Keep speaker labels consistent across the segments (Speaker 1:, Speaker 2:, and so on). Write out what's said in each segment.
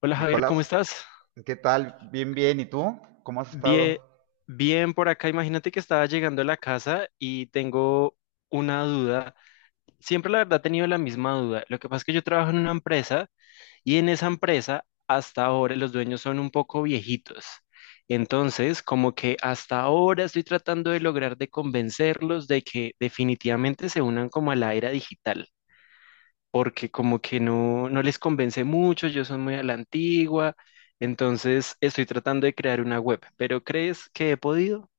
Speaker 1: Hola Javier, ¿cómo
Speaker 2: Nicolás,
Speaker 1: estás?
Speaker 2: ¿qué tal? Bien, bien. ¿Y tú? ¿Cómo has estado?
Speaker 1: Bien, bien por acá. Imagínate que estaba llegando a la casa y tengo una duda. Siempre la verdad he tenido la misma duda. Lo que pasa es que yo trabajo en una empresa y en esa empresa hasta ahora los dueños son un poco viejitos. Entonces, como que hasta ahora estoy tratando de lograr de convencerlos de que definitivamente se unan como a la era digital. Porque como que no, no les convence mucho, yo soy muy a la antigua, entonces estoy tratando de crear una web, pero ¿crees que he podido?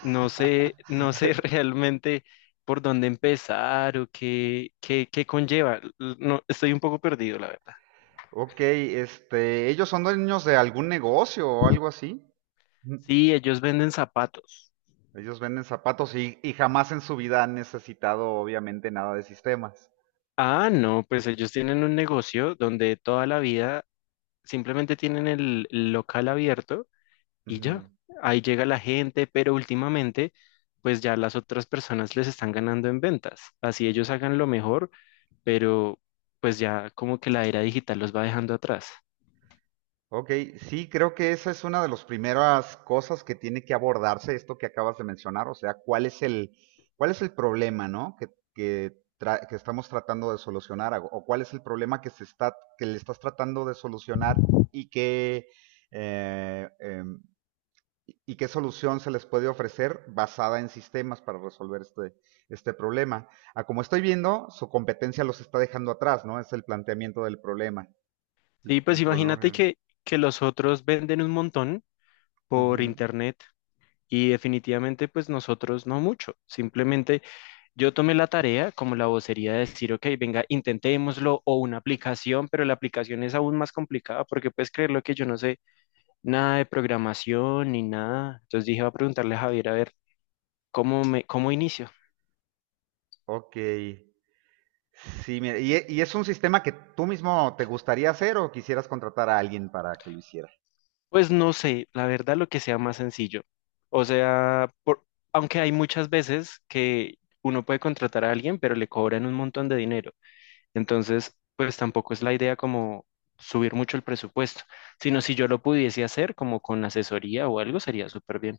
Speaker 1: No sé, no sé realmente por dónde empezar o qué conlleva. No, estoy un poco perdido, la verdad.
Speaker 2: Ok, ellos son dueños de algún negocio o algo así. Ujú.
Speaker 1: Sí, ellos venden zapatos.
Speaker 2: Ellos venden zapatos y jamás en su vida han necesitado, obviamente, nada de sistemas.
Speaker 1: Ah, no, pues ellos tienen un negocio donde toda la vida simplemente tienen el local abierto y ya,
Speaker 2: Ujú.
Speaker 1: ahí llega la gente, pero últimamente, pues ya las otras personas les están ganando en ventas. Así ellos hagan lo mejor, pero pues ya como que la era digital los va dejando atrás.
Speaker 2: Ok, sí, creo que esa es una de las primeras cosas que tiene que abordarse, esto que acabas de mencionar, o sea, cuál es el problema, ¿no? Que estamos tratando de solucionar, o cuál es el problema que se está, que le estás tratando de solucionar y qué, eh, em, qué solución se les puede ofrecer basada en sistemas para resolver este problema. A como estoy viendo, su competencia los está dejando atrás, ¿no? Es el planteamiento
Speaker 1: Sí, pues
Speaker 2: del
Speaker 1: imagínate
Speaker 2: problema.
Speaker 1: que los otros venden un montón por
Speaker 2: Ujú.
Speaker 1: internet. Y definitivamente, pues nosotros no mucho. Simplemente yo tomé la tarea como la vocería de decir, ok, venga, intentémoslo o una aplicación, pero la aplicación es aún más complicada porque puedes creer lo que yo no sé nada de programación ni nada. Entonces dije, voy a preguntarle a Javier a ver cómo me, cómo inicio.
Speaker 2: Ok. Sí, mira, ¿y es un sistema que tú mismo te gustaría hacer o quisieras contratar a alguien para que lo hiciera?
Speaker 1: Pues no sé, la verdad lo que sea más sencillo. O sea, aunque hay muchas veces que uno puede contratar a alguien, pero le cobran un montón de dinero. Entonces, pues tampoco es la idea como subir mucho el presupuesto, sino si yo lo pudiese hacer como con asesoría o algo, sería súper bien.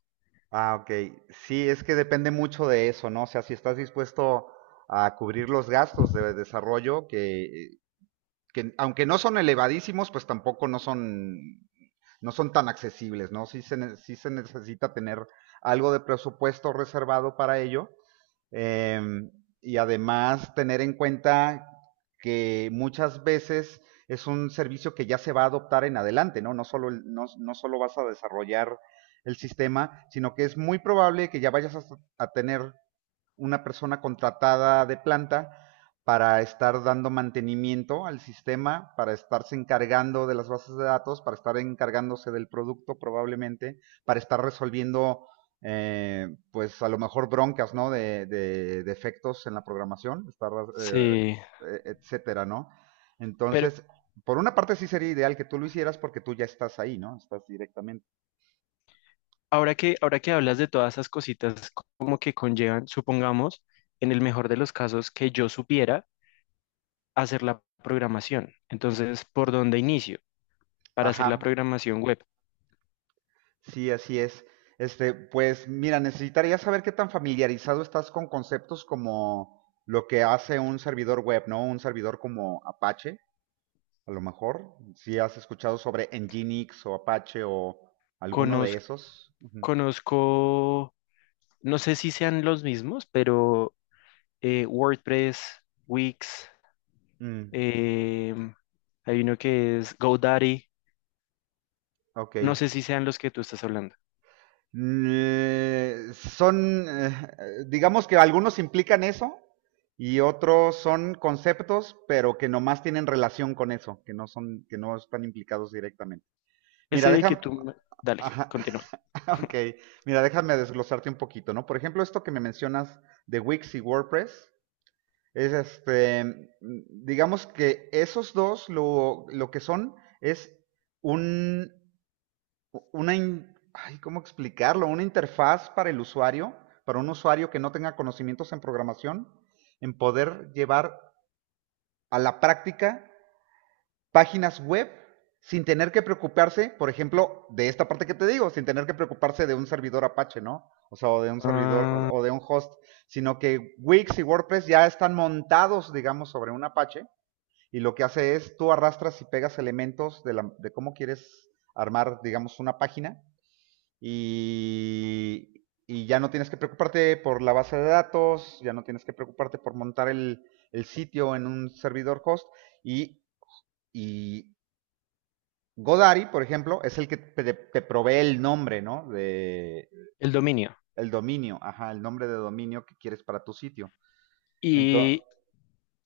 Speaker 2: Ah, ok. Sí, es que depende mucho de eso, ¿no? O sea, si estás dispuesto a cubrir los gastos de desarrollo, que aunque no son elevadísimos, pues tampoco no son tan accesibles, ¿no? Sí se necesita tener algo de presupuesto reservado para ello. Eh, y además tener en cuenta que muchas veces es un servicio que ya se va a adoptar en adelante, ¿no? No solo vas a desarrollar el sistema, sino que es muy probable que ya vayas a tener una persona contratada de planta para estar dando mantenimiento al sistema, para estarse encargando de las bases de datos, para estar encargándose del producto probablemente, para estar resolviendo, pues a lo mejor broncas, ¿no? De defectos en la programación, eh,
Speaker 1: Sí,
Speaker 2: etcétera, ¿no? Entonces, por una parte sí sería ideal que tú lo hicieras porque tú ya estás ahí, ¿no? Estás directamente.
Speaker 1: ahora que hablas de todas esas cositas como que conllevan, supongamos, en el mejor de los casos que yo supiera hacer la programación. Entonces, ¿por dónde inicio para hacer la
Speaker 2: Ajá.
Speaker 1: programación web?
Speaker 2: Sí, así es. Pues mira, necesitaría saber qué tan familiarizado estás con conceptos como lo que hace un servidor web, ¿no? Un servidor como Apache, a lo mejor. Si has escuchado sobre Nginx o Apache o alguno de
Speaker 1: Conoz-
Speaker 2: esos. Ujú.
Speaker 1: Conozco, no sé si sean los mismos, pero WordPress, Wix,
Speaker 2: Mm,
Speaker 1: em, hay uno que es GoDaddy,
Speaker 2: ok.
Speaker 1: no sé si sean los que tú estás hablando.
Speaker 2: Son, digamos que algunos implican eso y otros son conceptos, pero que nomás tienen relación con eso, que no están implicados directamente. Mira,
Speaker 1: Ese que
Speaker 2: déjame.
Speaker 1: tú, me- Dale,
Speaker 2: Ajá,
Speaker 1: continúa.
Speaker 2: ok. Mira, déjame desglosarte un poquito, ¿no? Por ejemplo, esto que me mencionas de Wix y WordPress, es digamos que esos dos lo que son es un, ay, ¿cómo explicarlo? Una interfaz para el usuario, para un usuario que no tenga conocimientos en programación, en poder llevar a la práctica páginas web sin tener que preocuparse, por ejemplo, de esta parte que te digo, sin tener que preocuparse de un servidor Apache, ¿no? O sea, o de un servidor
Speaker 1: Ah,
Speaker 2: o de un host, sino que Wix y WordPress ya están montados, digamos, sobre un Apache y lo que hace es tú arrastras y pegas elementos de cómo quieres armar, digamos, una página y ya no tienes que preocuparte por la base de datos, ya no tienes que preocuparte por montar el sitio en un servidor host y, y Godaddy, por ejemplo, es el que te provee el nombre, ¿no? De
Speaker 1: el dominio.
Speaker 2: el dominio, ajá, el nombre de dominio que quieres para tu sitio. Entonces,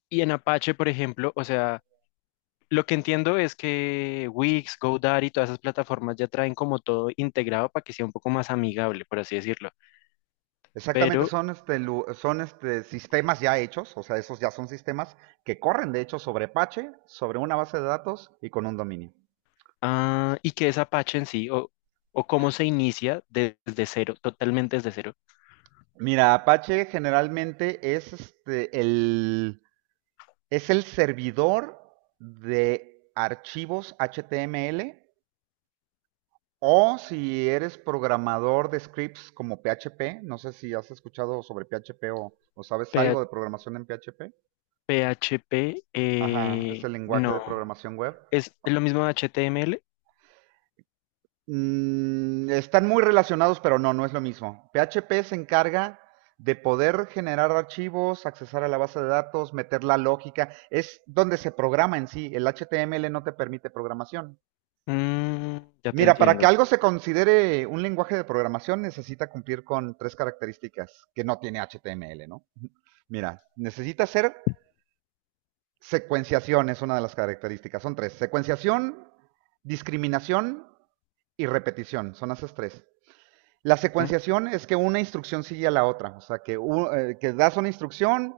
Speaker 1: Y en Apache, por ejemplo, o sea, lo que entiendo es que Wix, GoDaddy, todas esas plataformas ya traen como todo integrado para que sea un poco más amigable, por así decirlo.
Speaker 2: exactamente
Speaker 1: Pero,
Speaker 2: son este sistemas ya hechos, o sea, esos ya son sistemas que corren de hecho sobre Apache, sobre una base de datos y con un dominio.
Speaker 1: ah, ¿y qué es Apache en sí? ¿O o cómo se inicia desde cero, totalmente desde cero?
Speaker 2: Mira, Apache generalmente es el servidor de archivos HTML. O si eres programador de scripts como PHP, no sé si has escuchado sobre PHP o sabes
Speaker 1: P-
Speaker 2: algo de programación en PHP.
Speaker 1: PHP,
Speaker 2: Ajá, es el lenguaje de
Speaker 1: no.
Speaker 2: programación web.
Speaker 1: ¿Es lo mismo de HTML?
Speaker 2: Están muy relacionados, pero no, no es lo mismo. PHP se encarga de poder generar archivos, accesar a la base de datos, meter la lógica. Es donde se programa en sí. El HTML no te permite programación.
Speaker 1: Mm, ya te
Speaker 2: Mira, para que
Speaker 1: entiendo.
Speaker 2: algo se considere un lenguaje de programación necesita cumplir con tres características que no tiene HTML, ¿no? Mira, necesita ser secuenciación, es una de las características. Son tres. Secuenciación, discriminación y repetición. Son esas tres. La
Speaker 1: Ujú.
Speaker 2: secuenciación es que una instrucción sigue a la otra. O sea, que das una instrucción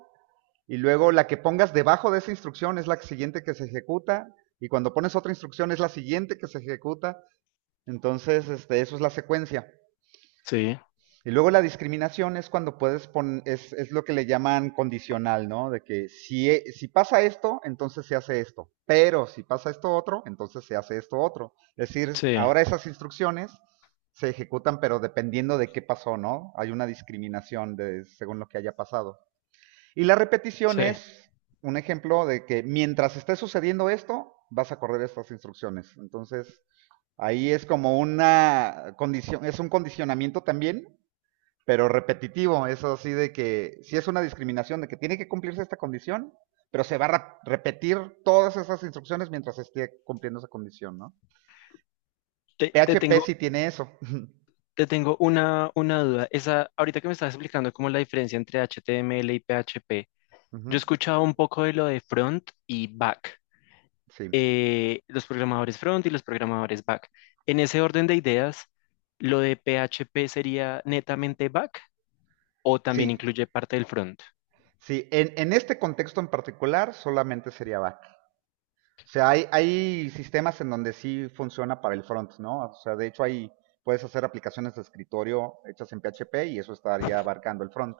Speaker 2: y luego la que pongas debajo de esa instrucción es la siguiente que se ejecuta. Y cuando pones otra instrucción es la siguiente que se ejecuta. Entonces, eso es la secuencia.
Speaker 1: Sí,
Speaker 2: Y luego la discriminación es cuando puedes poner, es lo que le llaman condicional, ¿no? De que si pasa esto, entonces se hace esto. Pero si pasa esto otro, entonces se hace esto otro. Es decir,
Speaker 1: sí,
Speaker 2: ahora esas instrucciones se ejecutan, pero dependiendo de qué pasó, ¿no? Hay una discriminación de, según lo que haya pasado. Y la repetición
Speaker 1: sí.
Speaker 2: es un ejemplo de que mientras esté sucediendo esto, vas a correr estas instrucciones. Entonces, ahí es como una condición, es un condicionamiento también, pero repetitivo. Eso así de que si es una discriminación de que tiene que cumplirse esta condición, pero se va a repetir todas esas instrucciones mientras esté cumpliendo esa condición, ¿no?
Speaker 1: Te, te
Speaker 2: PHP
Speaker 1: tengo
Speaker 2: sí tiene eso.
Speaker 1: Te tengo una duda. Esa, ahorita que me estás explicando cómo la diferencia entre HTML y PHP, yo he
Speaker 2: Ujú.
Speaker 1: escuchado un poco de lo de front y back,
Speaker 2: Sí,
Speaker 1: los programadores front y los programadores back. En ese orden de ideas, ¿lo de PHP sería netamente back o también
Speaker 2: sí,
Speaker 1: incluye parte del front?
Speaker 2: sí. En este contexto en particular solamente sería bat. O sea, hay sistemas en donde sí funciona para el front, ¿no? O sea, puedes hacer aplicaciones de escritorio hechas en PHP y eso estaría abarcando el front.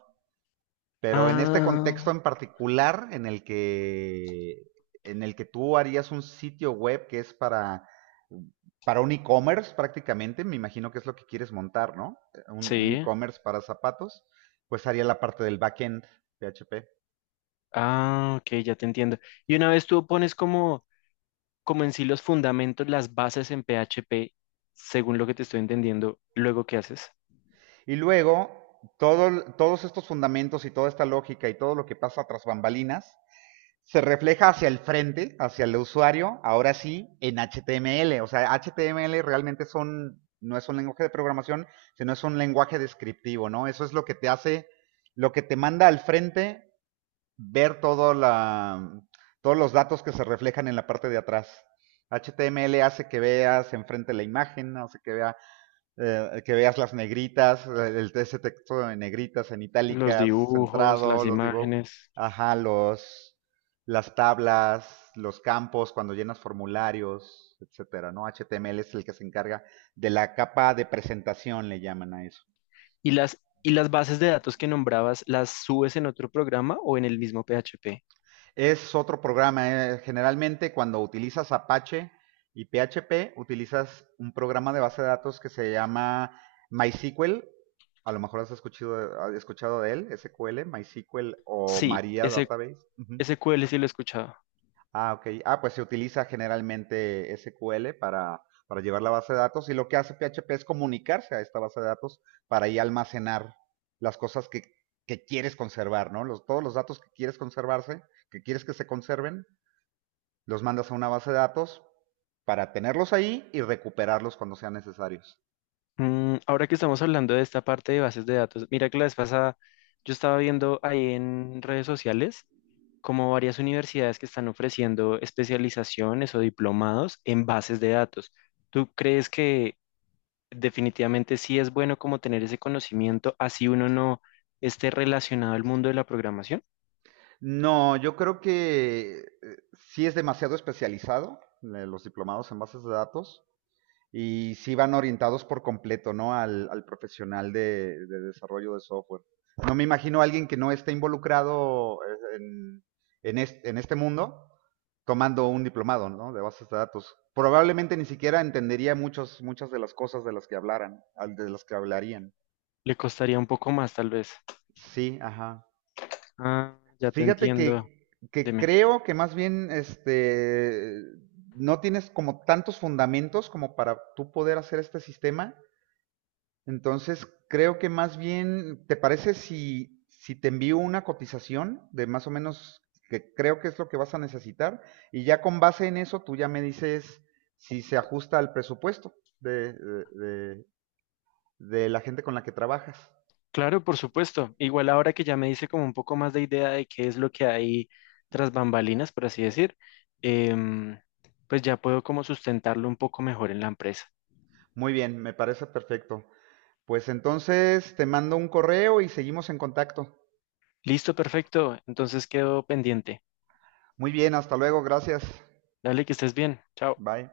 Speaker 2: Pero en este
Speaker 1: Ah,
Speaker 2: contexto en particular, en el que tú harías un sitio web que es para un e-commerce prácticamente, me imagino que es lo que quieres montar, ¿no? Un
Speaker 1: sí.
Speaker 2: e-commerce para zapatos, pues haría la parte del backend PHP.
Speaker 1: Ah, ok, ya te entiendo. Y una vez tú pones como como en sí los fundamentos, las bases en PHP, según lo que te estoy entendiendo, luego qué haces,
Speaker 2: Y luego, todos estos fundamentos y toda esta lógica y todo lo que pasa tras bambalinas se refleja hacia el frente, hacia el usuario, ahora sí, en HTML. O sea, HTML realmente son, no es un lenguaje de programación, sino es un lenguaje descriptivo, ¿no? Eso es lo que te hace, lo que te manda al frente ver todos los datos que se reflejan en la parte de atrás. HTML hace que veas enfrente la imagen, hace que vea que veas las negritas, ese texto en negritas, en
Speaker 1: los
Speaker 2: itálicas,
Speaker 1: dibujos,
Speaker 2: centrado,
Speaker 1: las
Speaker 2: los dibujos,
Speaker 1: imágenes
Speaker 2: ajá, las tablas, los campos cuando llenas formularios, etcétera, ¿no? HTML es el que se encarga de la capa de presentación, le llaman a eso.
Speaker 1: y las bases de datos que nombrabas, ¿las subes en otro programa o en el mismo PHP?
Speaker 2: Es otro programa. Generalmente cuando utilizas Apache y PHP, utilizas un programa de base de datos que se llama MySQL. A lo mejor has escuchado de él, SQL, MySQL o
Speaker 1: Sí,
Speaker 2: Maria
Speaker 1: ese
Speaker 2: Database. Ujú.
Speaker 1: SQL sí lo he escuchado.
Speaker 2: Ah, ok. Ah, pues se utiliza generalmente SQL para llevar la base de datos y lo que hace PHP es comunicarse a esta base de datos para ahí almacenar las cosas que quieres conservar, ¿no? Los, todos los datos que quieres conservarse, que quieres que se conserven, los mandas a una base de datos para tenerlos ahí y recuperarlos cuando sean necesarios.
Speaker 1: Mm, ahora que estamos hablando de esta parte de bases de datos, mira que la vez pasada yo estaba viendo ahí en redes sociales como varias universidades que están ofreciendo especializaciones o diplomados en bases de datos. ¿Tú crees que definitivamente sí es bueno como tener ese conocimiento, así uno no esté relacionado al mundo de la programación?
Speaker 2: No, yo creo que sí es demasiado especializado, los diplomados en bases de datos y sí van orientados por completo, ¿no? Al profesional de, desarrollo de software. No me imagino a alguien que no esté involucrado, en este mundo tomando un diplomado, ¿no? De bases de datos. Probablemente ni siquiera entendería muchas de las cosas de las que hablaran, de las que hablarían.
Speaker 1: Le costaría un poco más, tal vez.
Speaker 2: Sí, ajá.
Speaker 1: Ah, ya te
Speaker 2: Fíjate
Speaker 1: entiendo.
Speaker 2: que
Speaker 1: Deme.
Speaker 2: creo que más bien no tienes como tantos fundamentos como para tú poder hacer este sistema. Entonces, creo que más bien, ¿te parece si te envío una cotización de más o menos que creo que es lo que vas a necesitar? Y ya con base en eso, tú ya me dices si se ajusta al presupuesto de, de la gente con la que trabajas.
Speaker 1: Claro, por supuesto. Igual ahora que ya me hice como un poco más de idea de qué es lo que hay tras bambalinas, por así decir, em, pues ya puedo como sustentarlo un poco mejor en la empresa.
Speaker 2: Muy bien, me parece perfecto. Pues entonces te mando un correo y seguimos en contacto.
Speaker 1: Listo, perfecto. Entonces quedo pendiente.
Speaker 2: Muy bien, hasta luego, gracias.
Speaker 1: Dale, que estés bien. Chao.
Speaker 2: Bye.